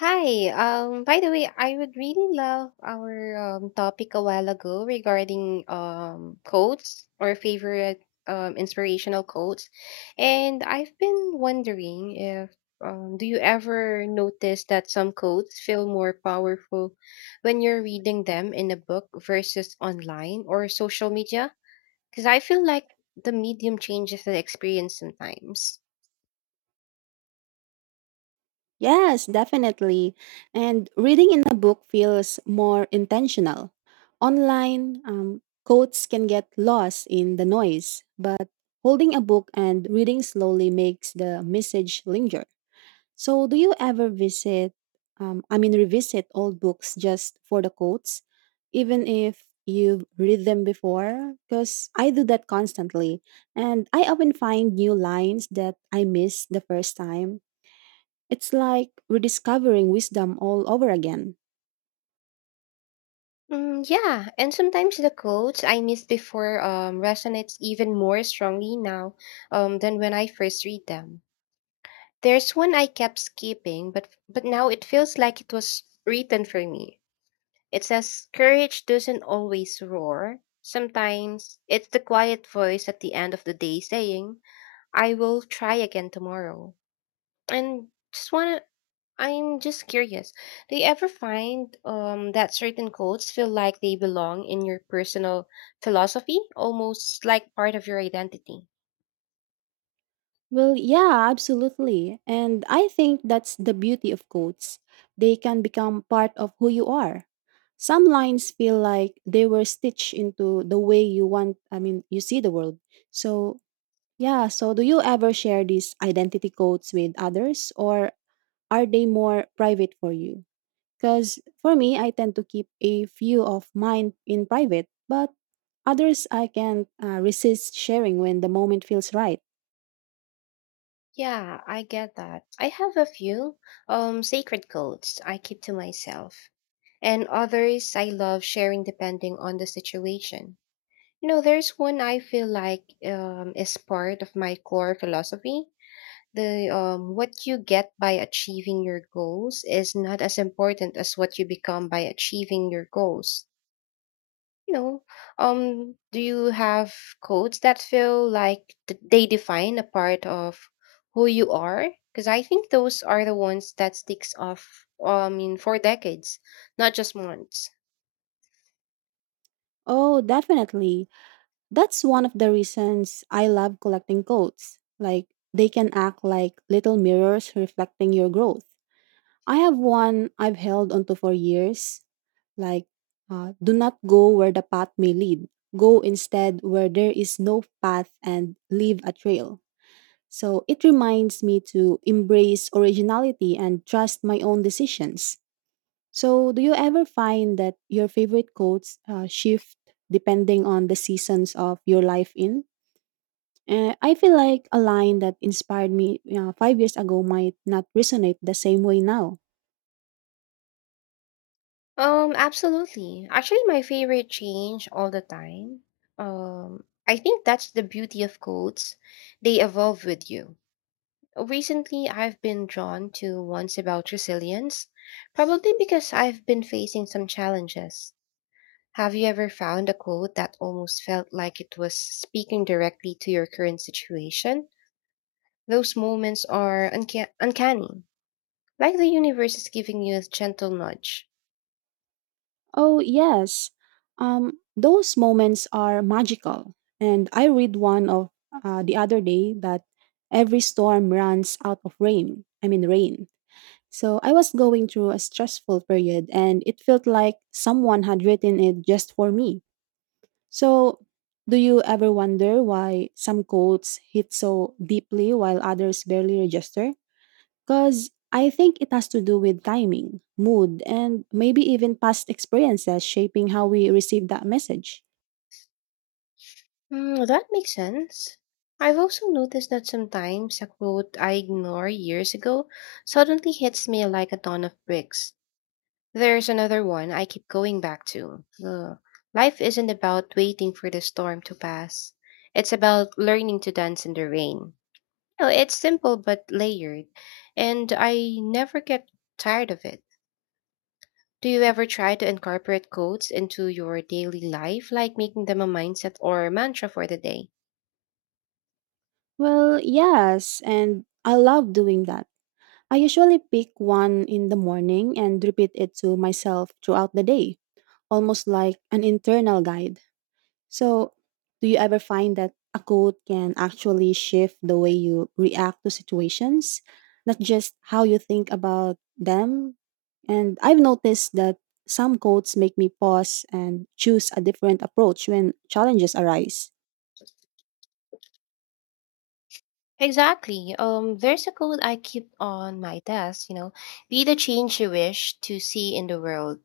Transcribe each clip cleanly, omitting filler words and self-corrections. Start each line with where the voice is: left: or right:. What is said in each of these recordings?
left: Hi. By the way, I would really love our topic a while ago regarding quotes or favorite inspirational quotes. And I've been wondering if do you ever notice that some quotes feel more powerful when you're reading them in a book versus online or social media? Because I feel like the medium changes the experience sometimes.
right: Yes, definitely. And reading in a book feels more intentional. Online, quotes can get lost in the noise, but holding a book and reading slowly makes the message linger. So, do you ever revisit old books just for the quotes, even if you've read them before? Because I do that constantly, and I often find new lines that I missed the first time. It's like rediscovering wisdom all over again.
left: Mm, yeah, and sometimes the quotes I missed before resonates even more strongly now than when I first read them. There's one I kept skipping, but now it feels like it was written for me. It says, "Courage doesn't always roar. Sometimes it's the quiet voice at the end of the day saying, 'I will try again tomorrow.'" And just wanna I'm just curious. Do you ever find that certain quotes feel like they belong in your personal philosophy, almost like part of your identity?
right: Well, yeah, absolutely. And I think that's the beauty of quotes. They can become part of who you are. Some lines feel like they were stitched into the way you you see the world. So, yeah, so do you ever share these identity quotes with others or are they more private for you? Because for me, I tend to keep a few of mine in private, but others I can resist sharing when the moment feels right.
left: Yeah, I get that. I have a few sacred quotes I keep to myself, and others I love sharing depending on the situation. You know, there's one I feel like is part of my core philosophy, the what you get by achieving your goals is not as important as what you become by achieving your goals you know do you have codes that feel like they define a part of who you are, because I think those are the ones that sticks off. In for decades, not just months.
right: Oh, definitely. That's one of the reasons I love collecting goats. Like, they can act like little mirrors reflecting your growth. I have one I've held onto for years. Like, do not go where the path may lead. Go instead where there is no path and leave a trail. So it reminds me to embrace originality and trust my own decisions. So, do you ever find that your favorite quotes shift depending on the seasons of your life in? And I feel like a line that inspired me 5 years ago might not resonate the same way now.
left: Absolutely, actually my favorite change all the time. I think that's the beauty of codes, they evolve with you. Recently, I've been drawn to ones about resilience, probably because I've been facing some challenges. Have you ever found a quote that almost felt like it was speaking directly to your current situation? Those moments are uncanny, like the universe is giving you a gentle nudge.
right: Oh, yes. Those moments are magical. And I read one of the other day that every storm runs out of rain. So I was going through a stressful period and it felt like someone had written it just for me. So, do you ever wonder why some quotes hit so deeply while others barely register? Because I think it has to do with timing, mood, and maybe even past experiences shaping how we receive that message.
left: Hmm, that makes sense. I've also noticed that sometimes a quote I ignored years ago suddenly hits me like a ton of bricks. There's another one I keep going back to. The life isn't about waiting for the storm to pass. It's about learning to dance in the rain. You know, it's simple but layered, and I never get tired of it. Do you ever try to incorporate quotes into your daily life, like making them a mindset or a mantra for the day?
right: Well, yes, and I love doing that. I usually pick one in the morning and repeat it to myself throughout the day, almost like an internal guide. So, do you ever find that a quote can actually shift the way you react to situations, not just how you think about them? And I've noticed that some quotes make me pause and choose a different approach when challenges arise.
left: Exactly. There's a code I keep on my desk, you know, be the change you wish to see in the world.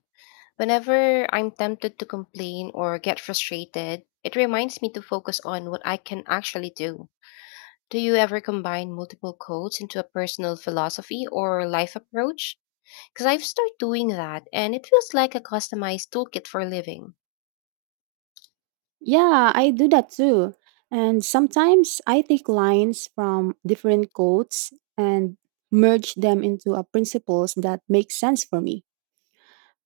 left: Whenever I'm tempted to complain or get frustrated, it reminds me to focus on what I can actually do. Do you ever combine multiple codes into a personal philosophy or life approach? Because I've started doing that and it feels like a customized toolkit for living.
right: Yeah, I do that too. And sometimes I take lines from different quotes and merge them into a principles that make sense for me.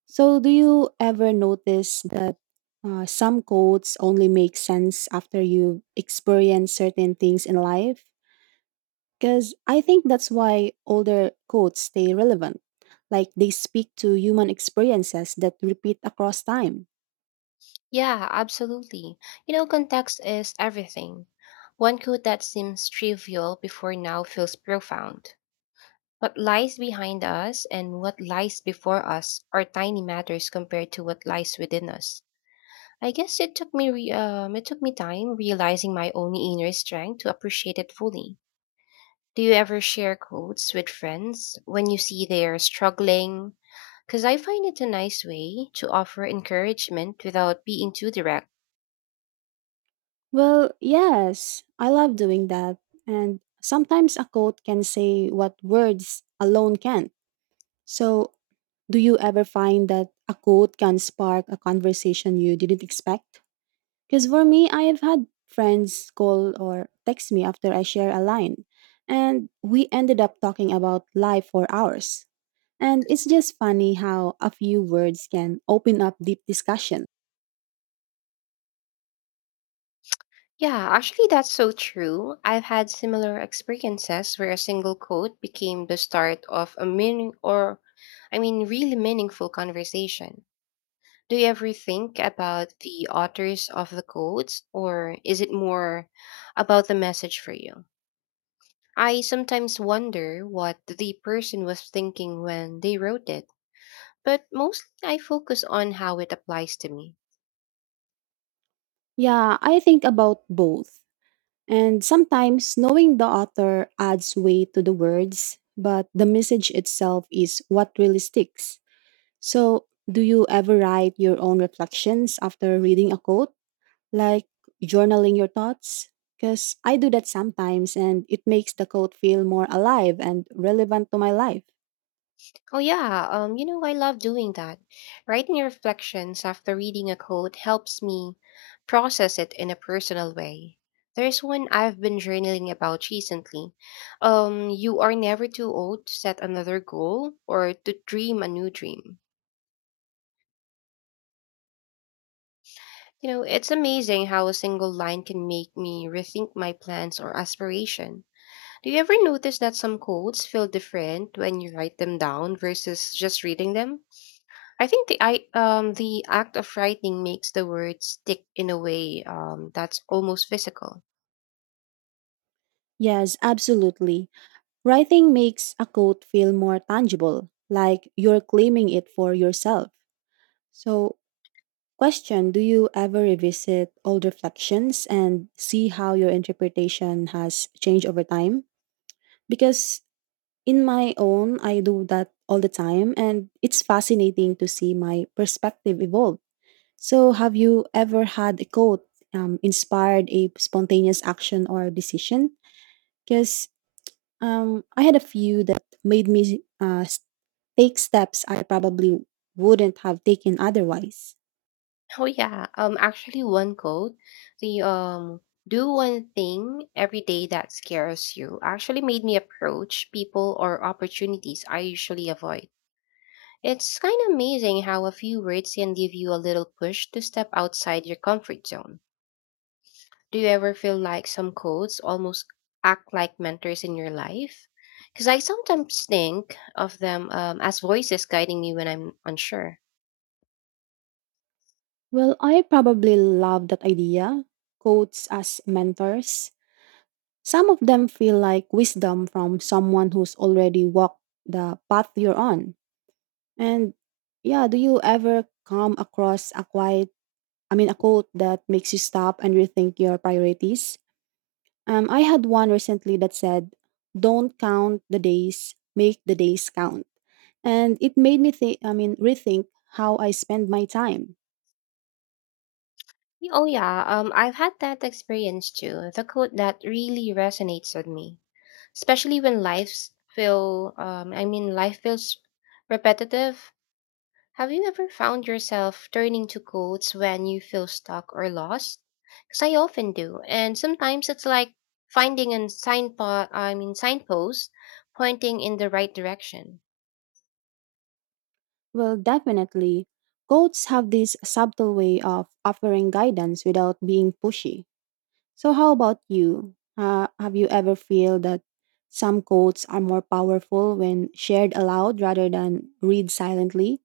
right: So, do you ever notice that some quotes only make sense after you experience certain things in life? Because I think that's why older quotes stay relevant. Like they speak to human experiences that repeat across time.
left: Yeah, absolutely. You know, context is everything. One quote that seems trivial before now feels profound. What lies behind us and what lies before us are tiny matters compared to what lies within us. I guess it took me it took me time realizing my own inner strength to appreciate it fully. Do you ever share quotes with friends when you see they're struggling? Because I find it a nice way to offer encouragement without being too direct.
right: Well, yes, I love doing that. And sometimes a quote can say what words alone can't. So, do you ever find that a quote can spark a conversation you didn't expect? Because for me, I have had friends call or text me after I share a line, and we ended up talking about life for hours. And it's just funny how a few words can open up deep discussion.
left: Yeah, actually, that's so true. I've had similar experiences where a single quote became the start of a meaning or, I mean, really meaningful conversation. Do you ever think about the authors of the quotes, or is it more about the message for you? I sometimes wonder what the person was thinking when they wrote it, but mostly I focus on how it applies to me.
right: Yeah, I think about both. And sometimes knowing the author adds weight to the words, but the message itself is what really sticks. So, do you ever write your own reflections after reading a quote? Like journaling your thoughts? Because I do that sometimes and it makes the quote feel more alive and relevant to my life.
left: Oh yeah, you know, I love doing that. Writing reflections after reading a quote helps me process it in a personal way. There's one I've been journaling about recently. You are never too old to set another goal or to dream a new dream. You know, it's amazing how a single line can make me rethink my plans or aspiration. Do you ever notice that some quotes feel different when you write them down versus just reading them? I think the act of writing makes the words stick in a way that's almost physical.
right: Yes, absolutely. Writing makes a quote feel more tangible, like you're claiming it for yourself. So, question Do you ever revisit old reflections and see how your interpretation has changed over time? Because in my own, I do that all the time, and it's fascinating to see my perspective evolve. So, have you ever had a quote inspired a spontaneous action or decision? Because I had a few that made me take steps I probably wouldn't have taken otherwise.
left: Oh yeah, actually one quote, the do one thing every day that scares you, actually made me approach people or opportunities I usually avoid. It's kind of amazing how a few words can give you a little push to step outside your comfort zone. Do you ever feel like some codes almost act like mentors in your life? Because I sometimes think of them as voices guiding me when I'm unsure.
right: Well, I probably love that idea. Quotes as mentors. Some of them feel like wisdom from someone who's already walked the path you're on. And yeah, do you ever come across a a quote that makes you stop and rethink your priorities. I had one recently that said, "Don't count the days, make the days count," and it made me rethink how I spend my time.
left: Oh yeah, I've had that experience too. The quote that really resonates with me, especially when lives feel, I mean, life feels repetitive. Have you ever found yourself turning to quotes when you feel stuck or lost? Because I often do, and sometimes it's like finding a signpost pointing in the right direction.
right: Well, definitely, quotes have this subtle way of offering guidance without being pushy. So, how about you? Have you ever feel that some quotes are more powerful when shared aloud rather than read silently?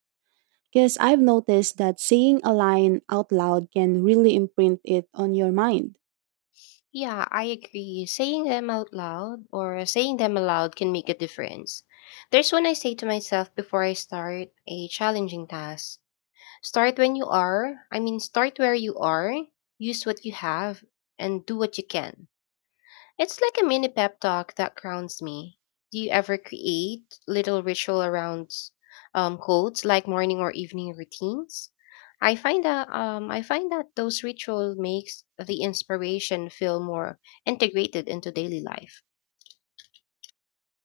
right: Because I've noticed that saying a line out loud can really imprint it on your mind.
left: Yeah, I agree. Saying them out loud or saying them aloud can make a difference. There's one I say to myself before I start a challenging task. Start where you are. Use what you have and do what you can. It's like a mini pep talk that grounds me. Do you ever create little ritual around quotes, like morning or evening routines? I find that those rituals makes the inspiration feel more integrated into daily life.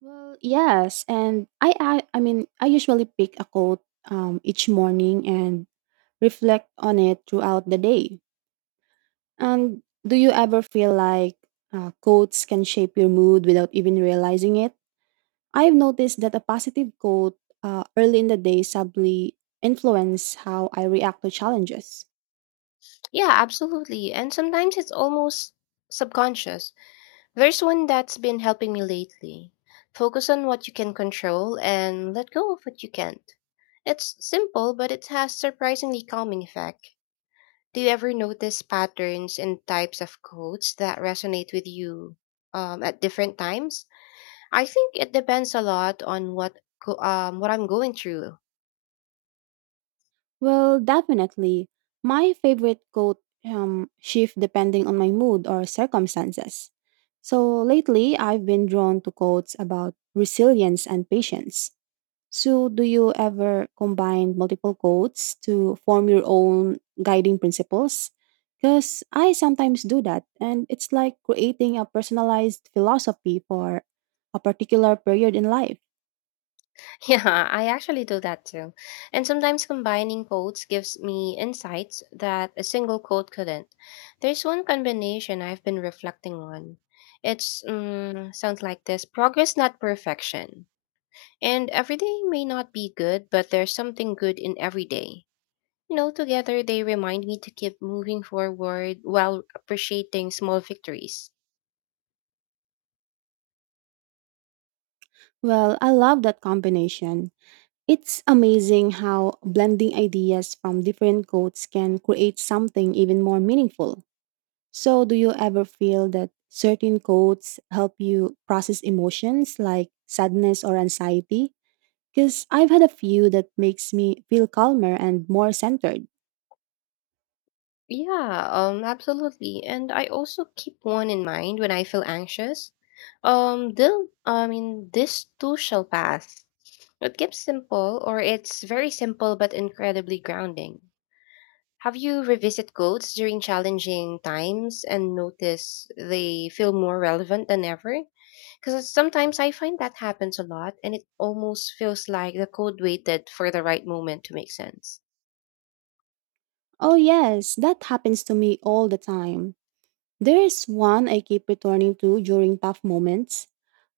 right: Well, yes, and I usually pick a quote each morning and reflect on it throughout the day. And do you ever feel like quotes can shape your mood without even realizing it? I've noticed that a positive quote early in the day subtly influence how I react to challenges.
left: Yeah, absolutely. And sometimes it's almost subconscious. There's one that's been helping me lately. Focus on what you can control and let go of what you can't. It's simple, but it has surprisingly calming effect. Do you ever notice patterns and types of quotes that resonate with you at different times? I think it depends a lot on what I'm going through.
right: Well, definitely. My favorite coat shift depending on my mood or circumstances. So lately, I've been drawn to quotes about resilience and patience. So, do you ever combine multiple quotes to form your own guiding principles? Because I sometimes do that, and it's like creating a personalized philosophy for a particular period in life.
left: Yeah, I actually do that too. And sometimes combining quotes gives me insights that a single quote couldn't. There's one combination I've been reflecting on. It's mm, sounds like this: progress, not perfection. And every day may not be good, but there's something good in every day. You know, together they remind me to keep moving forward while appreciating small victories.
right: Well, I love that combination. It's amazing how blending ideas from different codes can create something even more meaningful. So, do you ever feel that certain codes help you process emotions like sadness or anxiety? Because I've had a few that makes me feel calmer and more centered.
left: Yeah, absolutely. And I also keep one in mind when I feel anxious. This too shall pass. It keeps simple, or it's very simple but incredibly grounding. Have you revisit quotes during challenging times and notice they feel more relevant than ever? Because sometimes I find that happens a lot, and it almost feels like the code waited for the right moment to make sense.
right: Oh, yes, that happens to me all the time. There's one I keep returning to during tough moments.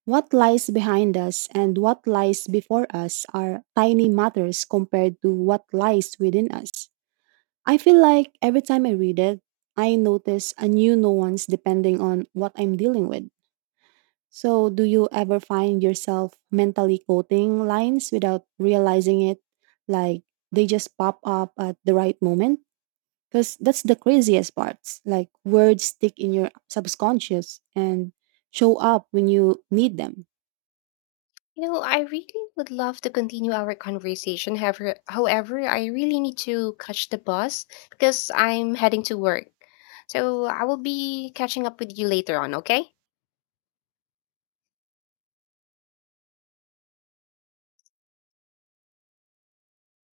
right: What lies behind us and what lies before us are tiny matters compared to what lies within us. I feel like every time I read it, I notice a new nuance depending on what I'm dealing with. So, do you ever find yourself mentally quoting lines without realizing it? Like they just pop up at the right moment? Because that's the craziest part. Like words stick in your subconscious and show up when you need them.
left: You know, I really would love to continue our conversation. However, I really need to catch the bus because I'm heading to work. So I will be catching up with you later on, okay?